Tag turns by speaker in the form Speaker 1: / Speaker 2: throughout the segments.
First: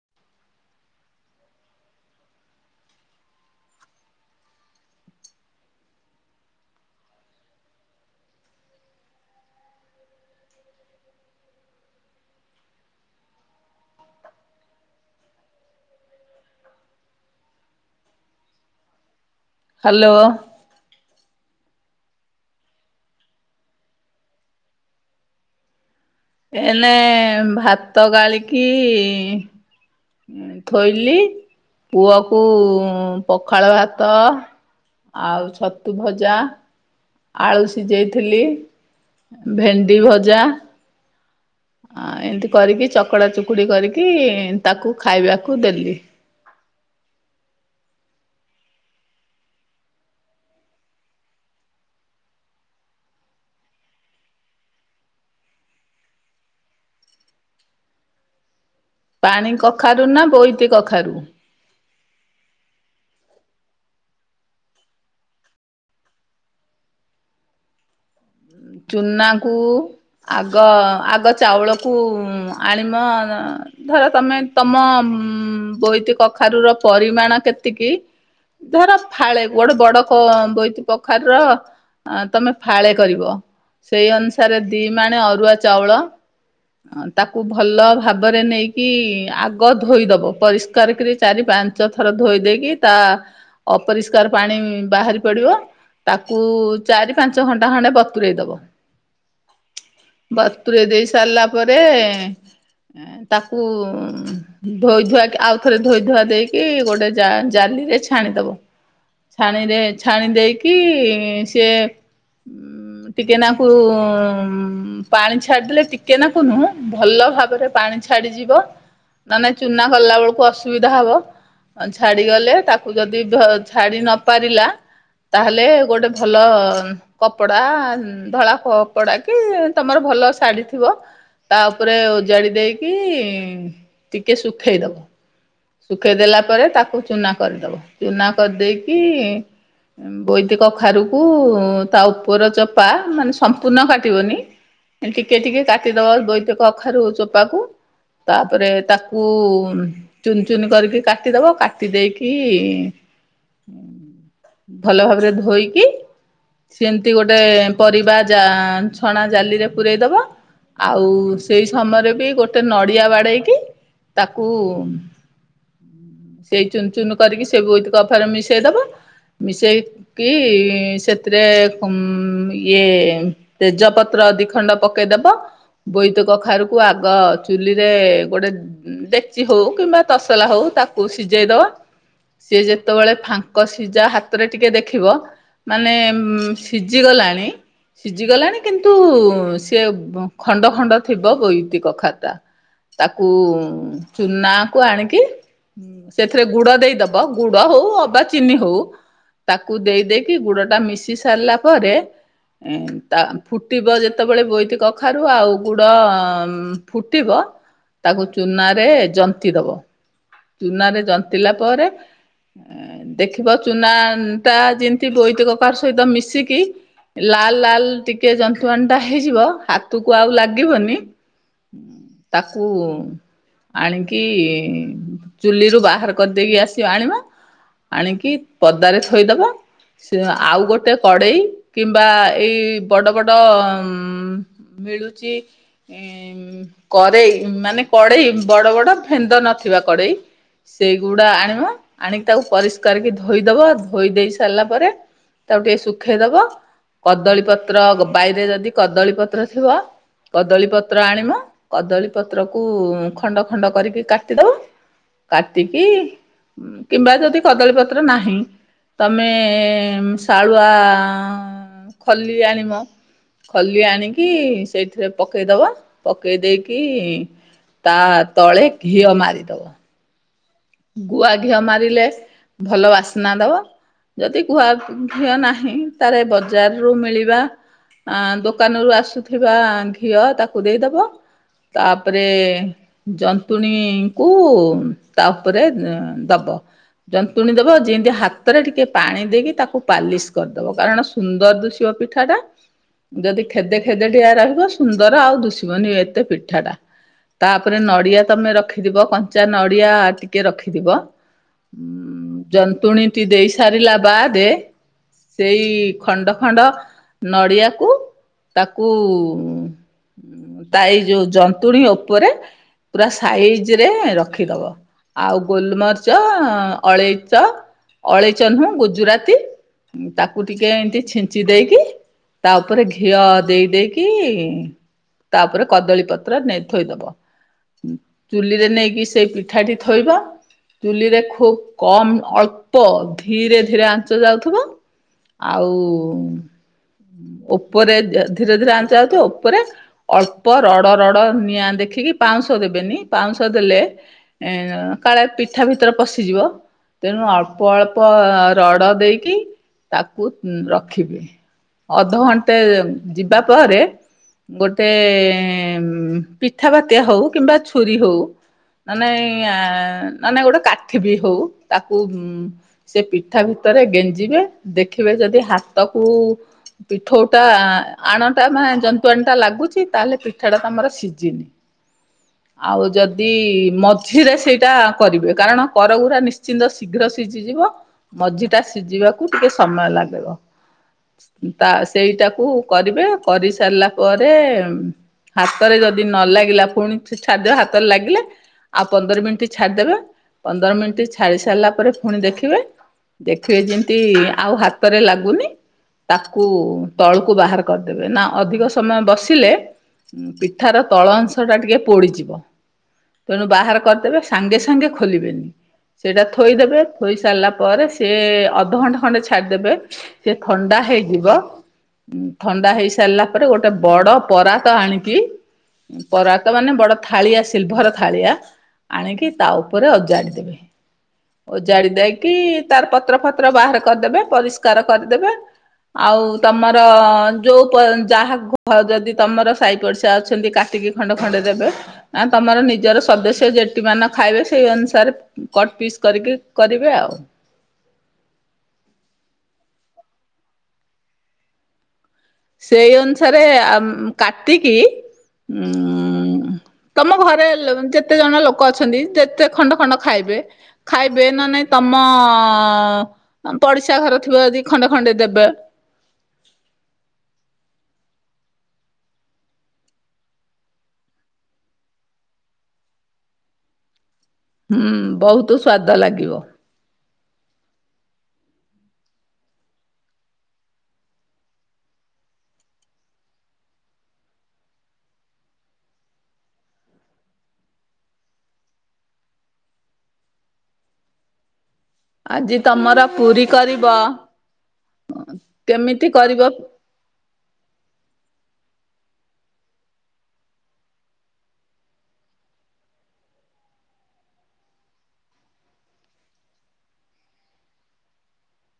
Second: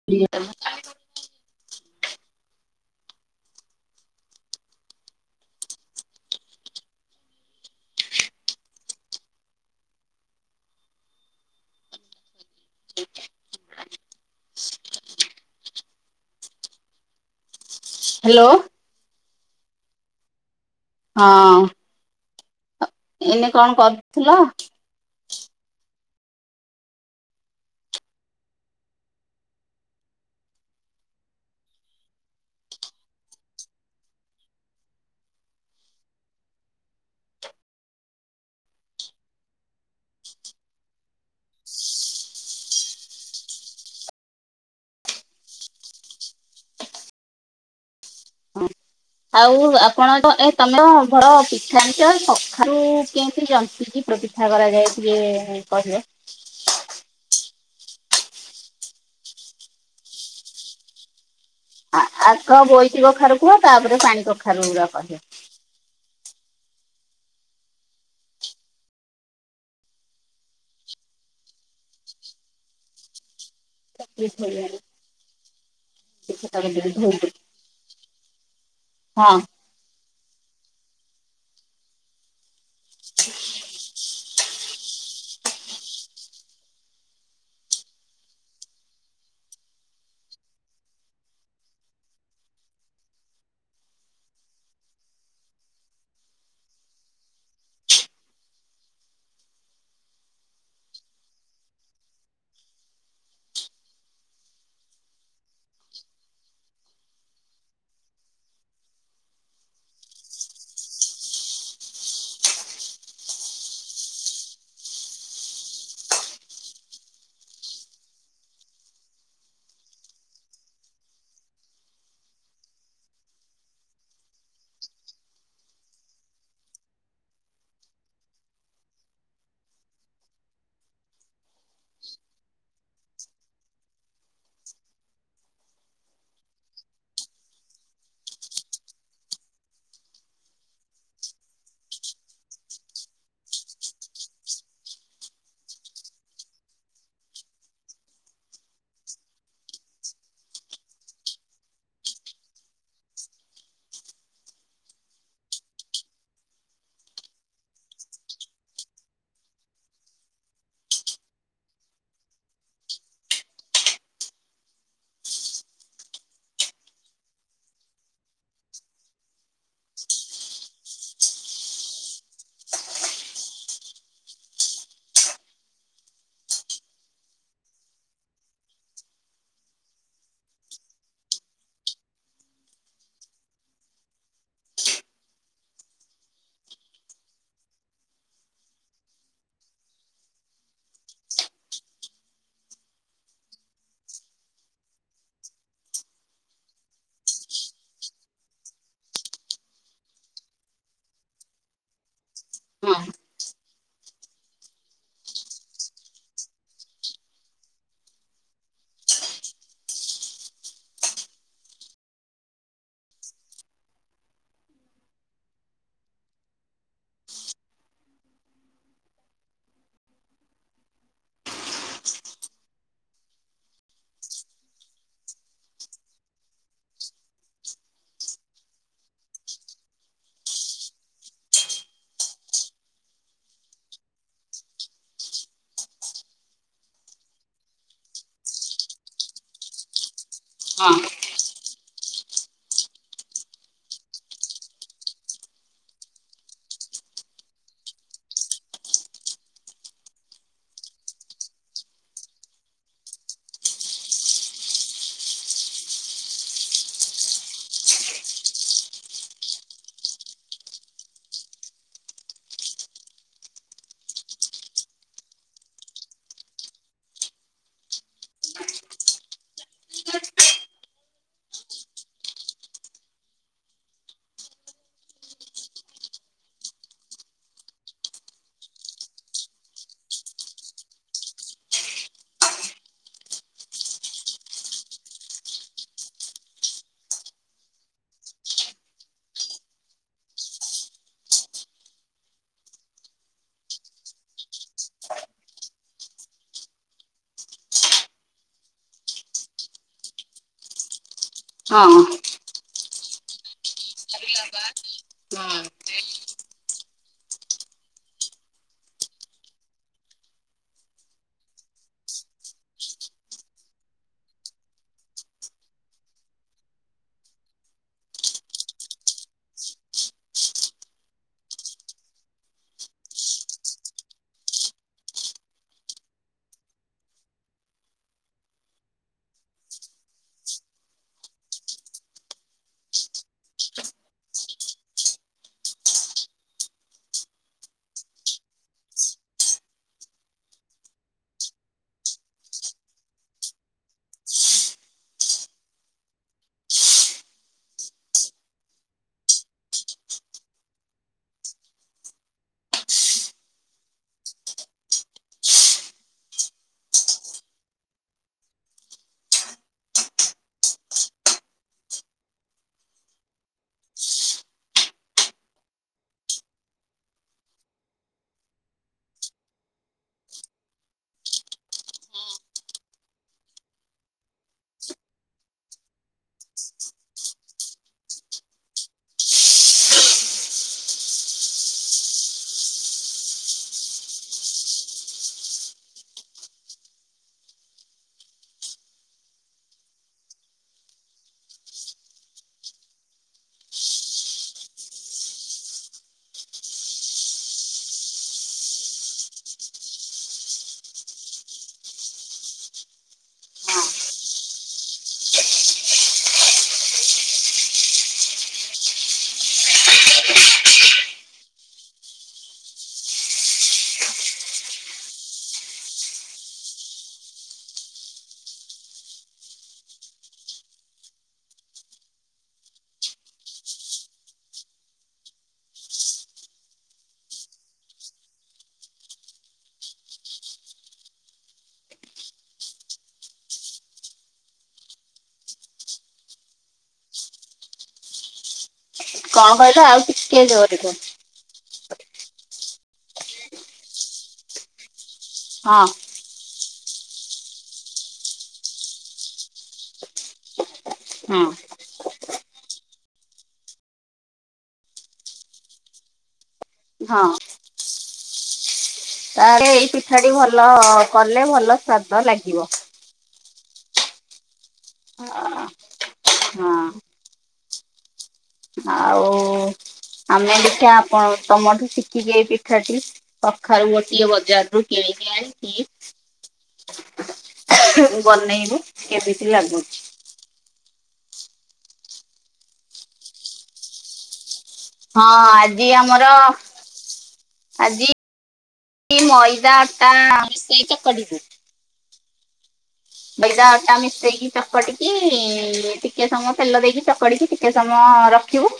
Speaker 1: [unintelligible] Hello.
Speaker 2: Hello.
Speaker 1: ହଁ। ଏନେ କଣ କରୁଥିଲ?
Speaker 2: ଏନେ ଭାତ ଗାଳିକି ଥୋଇଲି ପୁଅ କୁ ପଖାଳ ଭାତ ଆଉ ଛତୁ ଭଜା ଆଳୁ ସିଯେଇଥିଲି ଭେଣ୍ଡି ଭଜା। ଆ ଏମତି କରିକି ଚକଡ଼ା ଚୁକୁଡି କରିକି ତାକୁ ଖାଇବାକୁ ଦେଲି।
Speaker 1: ଆଉ ଆପଣ ତ ଏ ତମେ ଘର ପିଠା ଯାମିଛ କଖାରୁ କେମିତି ଜନ୍ତିକି ପିଠା ପିଠା କରାଯାଏ ଟିକେ କହିବ।
Speaker 2: ପାଣି କଖାରୁ ନା ବୋଇତି କଖାରୁ?
Speaker 1: ଆଗ ବୋଇତି କଖାରୁ କୁହ ତାପରେ ପାଣି କଖାରୁ ଗୁରା କହିବ।
Speaker 2: ଚୁନା କୁ ଆଗ ଆଗ ଚାଉଳକୁ ଆଣିିବ ଧର ତମେ ତମ ଉ ବୋଇତି କଖାରୁ ର ପରିମାଣ କେତିକି। ଧର ଫାଳେ
Speaker 1: ହଁ
Speaker 2: ଗୋଟେ ବଡ ବୋଇତିକଖାରୁର ତମେ ଫାଳେ କରିବ। ସେଇ ଅନୁସାରେ ଦି ମାଣେ ଅରୁଆ ଚାଉଳ। ତାକୁ ଭଲ ଭାବରେ ନେଇକି ଆଗ ଧୋଇଦବ ପରିଷ୍କାର କରି ଚାରି ପାଞ୍ଚ ପଞ୍ଚ ଥର ଧୋଇ ଦେଇକି ତା ଅପରିଷ୍କାର ପାଣି ବାହାରି ପଡିବ ତାକୁ ଚାରି ପାଞ୍ଚ ଘଣ୍ଟା ଖଣ୍ଡେ ବ [unintelligible] ଦବ ବତୁରେଇ ଦେଇସାରିଲା ପରେ ତାକୁ ଧୋଇ ଧୁଆ କି ଆଉଥରେ ଧୋଇ ଧୁଆ ଦେଇକି ଗୋଟେ ଜା ଜାଲି ରେ ଛାଣିଦବ। ଛାଣି ରେ ଛାଣିଦେଇକି ସିଏ ଟିକେନା କୁ ଉଁ ପାଣି ଛାଡ଼ିଦେଲେ ଟିକେ ନାକୁ ନୁହୁଁ ଭଲ ଭାବରେ ପାଣି ଛାଡ଼ିଯିବ। ନହେଲେ ନାଇଁ ଚୁନା କଲା ବେଳକୁ ଅସୁବିଧା ହବ। ଛାଡି଼ଗଲେ ତାକୁ ଯଦି ଧ ଛାଡ଼ି ନ ପାରିଲା ତାହେଲେ ଗୋଟେ ଭଲ କପଡ଼ା ଧଳା କପଡ଼ା କି ତମର ଭଲ ଶାଢ଼ୀ ଥିବ। ତା ଉପରେ ଓଜାଡି଼ ଦେଇକି ଟିକେ ଶୁଖେଇ ଦବ। ଶୁଖେଇ ଦେଲା ପରେ ତାକୁ ଚୁନା କରିଦବ ଚୁନା କରିଦେଇକି ବୋଇତି କଖାରୁ କୁ ତା ଉପର ଚୋପା ମାନେ ସମ୍ପୂର୍ଣ୍ଣ କାଟିବନି। ଟିକେ ଟିକେ କାଟିଦବ ବୋଇତି କଖାରୁ ଚୋପା କୁ। ତାପରେ ତାକୁ ଚୁନ୍ ଚୁନ୍ କରିକି କାଟିଦବ କାଟି ଦେଇକି ଭଲ ଭାବରେ ଧୋଇକି ସେ ଏମିତି ଗୋଟେ ପରିବା ଜା ଛଣା ଜାଲିରେ ପୂରେଇ ଦବ। ଆଉ ସେଇ ସମୟରେ ବି ଗୋଟେ ନଡ଼ିଆ ବାଡ଼େଇକି ତାକୁ ସେଇ ଚୁନ୍ ଚୁନ୍ କରିକି ସେ ବୋଇତି କଖାରୁ ମିଶେଇ ଦବ। ମିଶେଇକି ସେଥିରେ ଉଁ ଇଏ ତେଜପତ୍ର ଦି ଖଣ୍ଡ ପକେଇଦବ। ବୋଇତି କଖାରୁ କୁ ଆଗ ଚୁଲିରେ ଗୋଟେ ଡେକ୍ଚି ହଉ କିମ୍ବା ତସଲା ହଉ ତାକୁ ସିଝାଇଦବା। ସିଏ ଯେତେବେଳେ ଫାଙ୍କ ସିଝା ହାତରେ ଟିକେ ଦେଖିବ ମାନେ ସିଝିଗଲାଣି ସିଝିଗଲାଣି କିନ୍ତୁ ସେ ଖଣ୍ଡ ଖଣ୍ଡ ଥିବ ବୋଇତି କଖାରୁ ଟା। ତାକୁ ଚୁନା କୁ ଆଣିକି ହୁଁ ସେଥିରେ ଗୁଡ଼ ଦେଇଦବ ଗୁଡ଼ ହଉ ଅବା ଚିନି ହଉ। ତାକୁ ଦେଇ ଦେଇକି ଗୁଡ଼ ଟା ମିଶି ସାରିଲା ପରେ ଉଁ
Speaker 1: ହଁ
Speaker 2: ତା ଫୁଟିବ ଯେତେବେଳେ ବୋଇତି କଖାରୁ ଆଉ ଗୁଡ଼ ଫୁଟିବ ତାକୁ ଚୁନାରେ ଜନ୍ତିଦବ। ଚୁନା ରେ ଜନ୍ତିଲା ପରେ ହୁଁ ଦେଖିବ ଚୁନା ଟା ଯେମିତି ବୋଇତି କଖାରୁ ସହିତ ମିଶିକି ଲାଲ୍ ଲାଲ୍ ଟିକେ ଜନ୍ତୁଆଣି ଟା ହେଇଯିବ ହାତକୁ ଆଉ ଲାଗିବନି। ତାକୁ ଆଣିକି ଚୁଲିରୁୁ ବାହାର କରିଦେଇକି ଆସିବ ଆଣିବ ଆଣିକି ପଦାରେ ଥୋଇଦବ। ସେ ଆଉ ଗୋଟେ କଡ଼େଇ କିମ୍ବା ଏଇ ବଡ଼ ବଡ଼ ଉଁ ମିଳୁଚି କରେଇ ମାନେ କଡ଼େଇ ବଡ଼ ବଡ଼ ଫେନ୍ଦ ନଥିବା କଡ଼େଇ। ସେଇଗୁଡା଼ ଆଣିବ ଆଣିକି ତାକୁ ପରିଷ୍କାର କି ଧୋଇଦବ ଧୋଇ ଦେଇ ସାରିଲା ପରେ ତାକୁ ଟିକେ ଶୁଖେଇ ଦବ କଦଳୀ ପତ୍ର ବାଇରେ ଯଦି କଦଳୀ ପତ୍ର ଥିବ। କଦଳୀ ପତ୍ର ଆଣିବ କଦଳୀ ପତ୍ରକୁ ଖଣ୍ଡ ଖଣ୍ଡ କରିକି କାଟିଦବ। କାଟିକି କିମ୍ବା ଯଦି କଦଳୀ ପତ୍ର ନାହିଁ। ତମେ ଶାଳୁଆ ଖଲି ଆଣିବ। ଖଲି ଆଣିକି ସେଇଥିରେ ପକେଇଦବ ପକେଇଦେଇକି ତା ତଳେ ଘିଅ ମାରିଦବ। ଗୁଆ ଘିଅ ମାରିଲେ ଭଲ ବାସ୍ନା ଦବ। ଯଦି ଗୁଆ ଘିଅ ନାହିଁ ତାହେଲେ ବଜାର ରୁ ମିଳିବା ଆ ଦୋକାନରୁୁ ଆସୁଥିବା ଘିଅ ତାକୁ ଦେଇଦବ। ତାପରେ ଜନ୍ତୁଣୀଙ୍କୁ- ଉପରେ ଦବ। ଯନ୍ତୁଣୀ ଦେବ ଯେମିତି ହାତରେ ଟିକେ ପାଣି ଦେଇକି ତାକୁ ପାଲିସ୍ କରିଦେବ। କାରଣ- ସୁନ୍ଦର ଦିଶିବ ପିଠା ଟା। ଯଦି ଖେଦେ ଖେଦେ ଟଟିଆ ରହିବ, ସୁନ୍ଦର ଆଉ ଦୁଷିବନି ଏତେ ପିଠା ଟା। ତାପରେ ନଡିଆ ତମେ ରଖିଦିବ କଞ୍ଚା ନଡିଆ ଟିକେ ରଖିଦିବ।
Speaker 1: ହଁ।
Speaker 2: ଜନ୍ତୁଣୀଟି ଦେଇ ସାରିଲା ବାଦେ - ସେଇ ଖଣ୍ଡ ଖଣ୍ଡ ନଡିଆକୁ- ତାକୁ- ତା ଏଇ ଯୋଉ ଜନ୍ତୁଣୀ ଉପରେ ପୁରା ସାଇଜ ରେ ରଖିଦବ। ଆଉ ଗୋଲମରିଚ, ଅଳେଇଚ ଅଳେଇଚ ନୁହଁ ଗୁଜୁରାତି, ତାକୁ ଟିକେ ଏମତି ଛିଞ୍ଚି ଦେଇକି, ତା ଉପରେ ଘିଅ ଦେଇ ଦେଇେଇକି, ତାପରେ କଦଳୀ ପତ୍ର ନେଇ ଥୋଇଦବ। ଚୁଲିରେ ନେଇକି ସେଇ ପିଠାଟି- ଥୋଇବା। ଚୁଲିରେ ଖୁବ କମ ଅଳ୍ପ ଧୀରେ ଧୀରେ ଆଞ୍ଚ ଯାଉଥିବ। ଆଉ ଉପରେ ଧୀରେ ଧୀରେ ଆଣି ଯାଉଛି। ଉପରେ- ଅଳ୍ପ ରଡ଼ ରଡ଼ ନିଆଁ ଦେଖିକି ପାଉଁଶ ଦେବେନି ପାଉଁଶ ଦେଲେ- ଏ କାଳେ ପିଠା ଭିତରେ ପଶିଯିବ। ତେଣୁ ଅଳ୍ପ ଅଳ୍ପ ରଡ ଦେଇକି ତାକୁ ରଖିବି। ଅଧଘଣ୍ଟେ ଯିବା ପରେ, ଗୋଟେ ପିଠା ବାତ୍ୟା ହଉ, କିମ୍ବା ଛୁରୀ ହଉ, ମାନେ ମାନେ ଗୋଟେ କାଠି ବି ହଉ ତାକୁ ସେ ପିଠା ଭିତରେ ଗେଞ୍ଜିବେ ଦେଖିବେ ଯଦି ହାତକୁ- ପିଠୋଟା ଆଣଟା ମାନେ ଜନ୍ତୁ ଆଣିୀ ଟା ଲାଗୁଛି ତାହେଲେ ପିଠା ଟା ତମର ସିଝିନି।
Speaker 1: ହ [inaudible]
Speaker 2: ଆଉ ଯଦି, ମଝିରେ ସେଇଟା କରିବେ କାରଣ କରଗୁରା ନିଶ୍ଚିନ୍ତ ଶୀଘ୍ର ସିଝିଯିବ। ମଝି ଟା ସିଝିବାକୁ ଟିକେ ସମୟ ଲାଗିବ। ତା ସେଇଟାକୁ କରିବେ, କରିସାରିଲା ପରେ ହାତରେ ଯଦି ନ ଲାଗିଲା ପୁଣି ଖାଦ୍ୟ ହାତରେ ଲାଗିଲା, ଆଉ ପନ୍ଦର ମିନିଟ୍ ଛାଡିଦବେ, ପନ୍ଦର ମିନିଟ୍ ଛାଡି ସାରିଲା ପରେ ପୁଣି ଦେଖିବେ, ଦେଖିବେ ଯେମିତି ଆଉ ହାତରେ ଲାଗୁନି, ତାକୁ ତଳକୁ ବାହାର କରିଦେବେ ନା ଅଧିକ ସମୟ ବସିଲେ ଉ ପିଠାର ତଳ ଅଂଶ ଟା ଟିକେ ପୋଡିଯିବ। ତେଣୁ ବାହାର
Speaker 1: ହଁ।
Speaker 2: କରିଦେବେ ସାଙ୍ଗେ ସାଙ୍ଗେ ଖୋଲିବେନି। ସେଇଟା ଥୋଇଦେବେ ଥୋଇ ସାରିଲା ପରେ ସେ ଅଧଘଣ୍ଟା ଖଣ୍ଡେ ଛାଡ଼ିଦେବେ, ସେ ଥଣ୍ଡା ହେଇଯିବ ଥଣ୍ଡା ହେଇସାରିଲା ପରେ ଗୋଟେ ବଡ଼ ପରାତ ଆଣିକି ପରାତ ମାନେ ବଡ ଥାଳିଆ ସିଲଭର ଖାଳିଆ ଆଣିକି ତା ଉପରେ ଅଜାଣିଦେବେ। ଓ ଜାଡି ଦେଇକି ତାର ପତ୍ର ଫତ୍ର ବାହାର କରିଦେବେ ପରିଷ୍କାର କରିଦେବେ। ଆଉ ତମର ଯୋଉ ପ ଯାହା ଯଦି ତମର ସାହି ପଡିଶା ଅଛନ୍ତି କାଟିକି ଖଣ୍ଡ ଖଣ୍ଡେ ଦେବେ, ନା ତମର ନି ନିଜର ସଦସ୍ୟ ଯେଠି ମାନେ ଖାଇବେ ସେଇ ଅନୁସାରେ କଟ୍ ପିସ୍ କରିକି କରିବେ ଆଉ।
Speaker 1: କଣ କହିଲ ଆଉ ଟିକେ ଜୋରେ କୁହ?
Speaker 2: ସେଇ ଅନୁସାରେ ଅମ କାଟିକି
Speaker 1: ହଁ
Speaker 2: ଉମ ତମ ଘରେ ଯେତେ ଜଣ ଲୋକ ଅଛନ୍ତି ଯେତେ ଖଣ୍ଡ ଖଣ୍ଡ ଖାଇବେ, ଖାଇବେ
Speaker 1: ହଁ।
Speaker 2: ନା ନାଇଁ ତମ ପଡିଶା ଘର ଥିବ ଯଦି ଖଣ୍ଡେ ଖଣ୍ଡେ ଦେବେ
Speaker 1: ହଁ। ତାହେଲେ ଏଇ ପିଠାଟି ଭଲ କଲେ ଭଲ ସ୍ଵାଦ ଲାଗିବ।
Speaker 2: ହୁଁ ବହୁତୁ ସ୍ଵାଦ ଲାଗିବ।
Speaker 1: ହଁ। ଆଉ ଆମେ ଦେଖିଆ ଆପଣ ତମଠୁ ଶିଖିକି ଏ ପିଠାଟି କଖାରୁ ଗୋଟିଏ ବଜାରରୁୁ କିଣିକି ଆଣିକି ବନେଇବୁ କେମିତି ଲାଗୁଛି।
Speaker 2: ଆଜି ତମର ପୁରୀ କରିବ?
Speaker 1: ହଁ ଆଜି
Speaker 2: କେମିତି
Speaker 1: ଆମର
Speaker 2: କରିବ
Speaker 1: ଆଜି ମଇଦା, ଅଟା ମିଶେଇକି କରିିବୁ। ମଇଦା, ଅଟା ମିଶେଇକି ଚକଟିକି ଟିକେ ସମୟ ତେଲ ଦେଇକି ଚକଟିକି ଟିକେ ସମୟ ରଖ ରଖିବୁ,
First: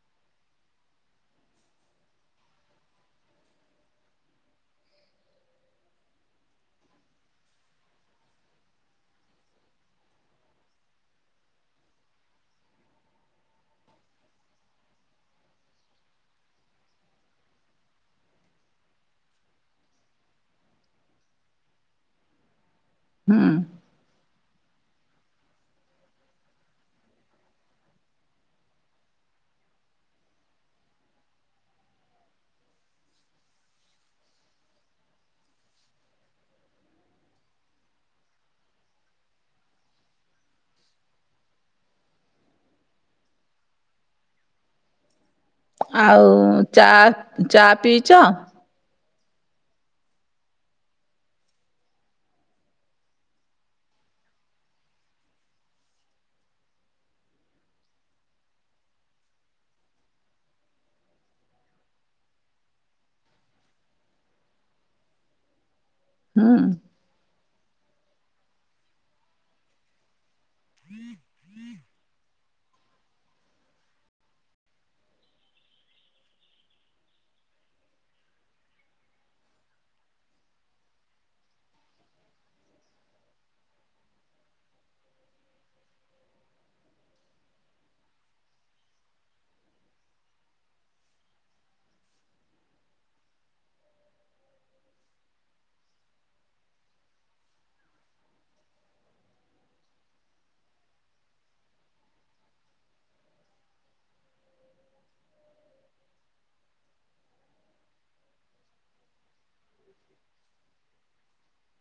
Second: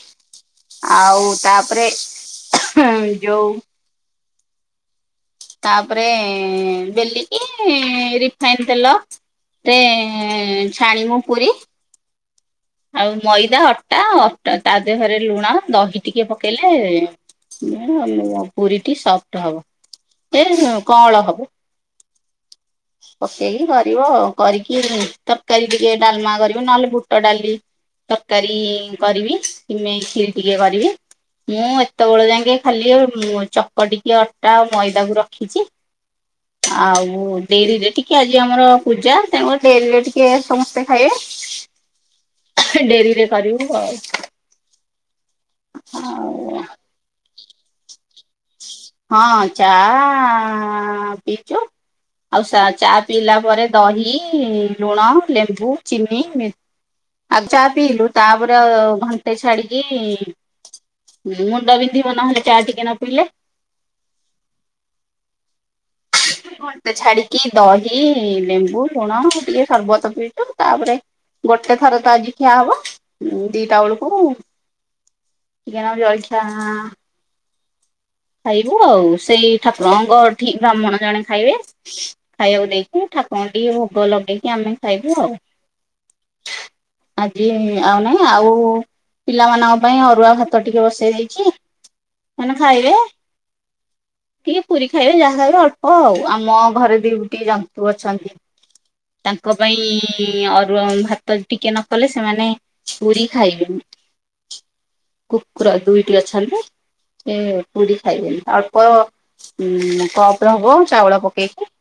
Speaker 1: ଆଉ ତାପରେ ଯୋଉ ତାପରେ ବେଲିକି ରିଫାଇନ ତେଲ ରେ ଛାଣିବୁ ପୁରୀ ଆଉ ମଇଦା, ଅଟା, ଅଟା ତା ଦେହରେ ଲୁଣ, ଦହି ଟିକେ ପକେଇଲେ ପୁରୀଟି ସଫ୍ଟ ହବ। ଏ କଅଁଳ ହବ।
Speaker 2: ହୁଁ
Speaker 1: ପକେଇକି କରିବ, କରିକି ତରକାରୀ ଟିକେ ଡାଲମା କରିବ ନହେଲେ ବୁଟ ଡାଲି ତରକାରୀ କରିବି, ସିମେଇ କ୍ଷୀରି ଟିକେ କରିବି ମୁଁ ଏତେବେଳେ ଯାଁକେ ଖାଲି ଚକ ଟିକି ଅଟା ଆଉ ମଇଦାକୁ ରଖିଛି ଆଉ ଡେରିରେ ଟିକେ ଆଜି ଆମର ପୂଜା ତେଣୁକରି ଡେରିରେ ଟିକେ ସମସ୍ତେ ଖାଇବେ ଡେରିରେ କରିବୁ ଆଉ।
Speaker 2: ଆଉ ଚା, ଚା ପିଇଚ?
Speaker 1: ହଁ ଚା ପିଇଛୁ। ଆଉ ସା ଚା ପିଇଲା ପରେ ଦହି, ଲୁଣ, ଲେମ୍ବୁ, ଚିନି ମି ଆଉ ଚା ପିଇଲୁ ତାପରେ ଘଣ୍ଟେ ଛାଡିକି ହୁଁ ମୁଣ୍ଡ ବିନ୍ଧିବ ନହେଲେ ଚା ଟିକେ ନ ପିଇଲେ
Speaker 2: ହୁଁ।
Speaker 1: କେ ଛାଡିକି ଦହି ଲେମ୍ବୁ ଲୁଣ ଟିକେ ସର୍ବତ ପିଇତୁ, ତାପରେ- ଗୋଟେ ଥର ତ ଆଜି ଖିଆହବ ଦିଟା ବେଳକୁ ଟିକିଏ ନାକୁ ଜଳିଖିଆ ଆଁ ଖାଇବୁ ଆଉ, ସେଇ ଠାକୁରଙ୍କ ଠି ବ୍ରାହ୍ମଣ ଜଣେ ଖାଇବେ ଖାଇଆକୁ ଦେଇକି ଠାକୁରଙ୍କୁ ଟିକେ ଭୋଗ ଲଗେଇକି ଆମେ ଖାଇବୁ ଆଉ। ଆଜି ଆଉ ନାଇଁ। ଆଉ ପିଲାମାନଙ୍କ ପାଇଁ ଅରୁଆ ଭାତ ଟିକେ ବସେଇ ଦେଇଛି, ସେମାନେ ଖାଇବେ ଟିକେ ପୁରୀ ଖାଇବେ ଯାହା ବି ଅଳ୍ପ ଆଉ ଆମ ଘରେ ଦିଉ ଟି ଜନ୍ତୁ ଅଛନ୍ତି। ତାଙ୍କ ପାଇଁ ଅରୁଆ ଭାତ ଟିକେ ନ କଲେ, ସେମାନେ- ପୁରୀ ଖାଇବେନି କୁକୁର ଦୁଇଟି ଅଛନ୍ତି। ଏ- ପୁରୀ ଖାଇବେନି ଅଳ୍ପ ଉ କପ ର ହୁଅ ଚାଉଳ ପକେଇକି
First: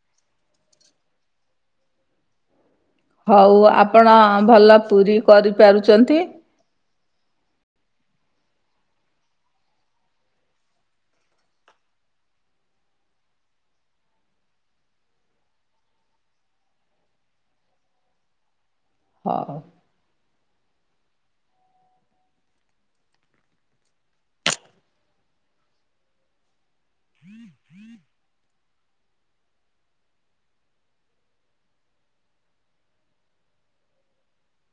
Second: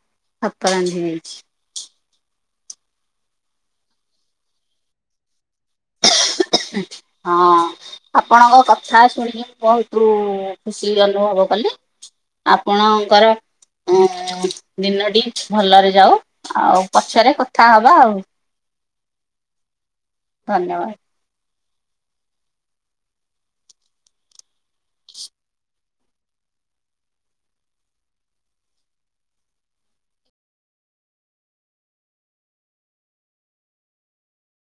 Speaker 1: ଭାତ ରାନ୍ଧି ଦେଇଛି।
Speaker 2: ହଉ ଆପଣ ଭଲ ପୁରୀ କରିପାରୁଛନ୍ତି।
Speaker 1: ହଁ। ଆପଣଙ୍କ କଥା ଶୁଣିକି ମୁ ବହୁତୁ ଖୁସି ଅନୁଭବ କଲି ଆପଣ ଙ୍କର ଦିନଟି ଭଲରେ ଯାଉ, ଆଉ ପଛରେ କଥା ହବା ଆଉ।
Speaker 2: ହଉ।
Speaker 1: ଧନ୍ୟବାଦ୍।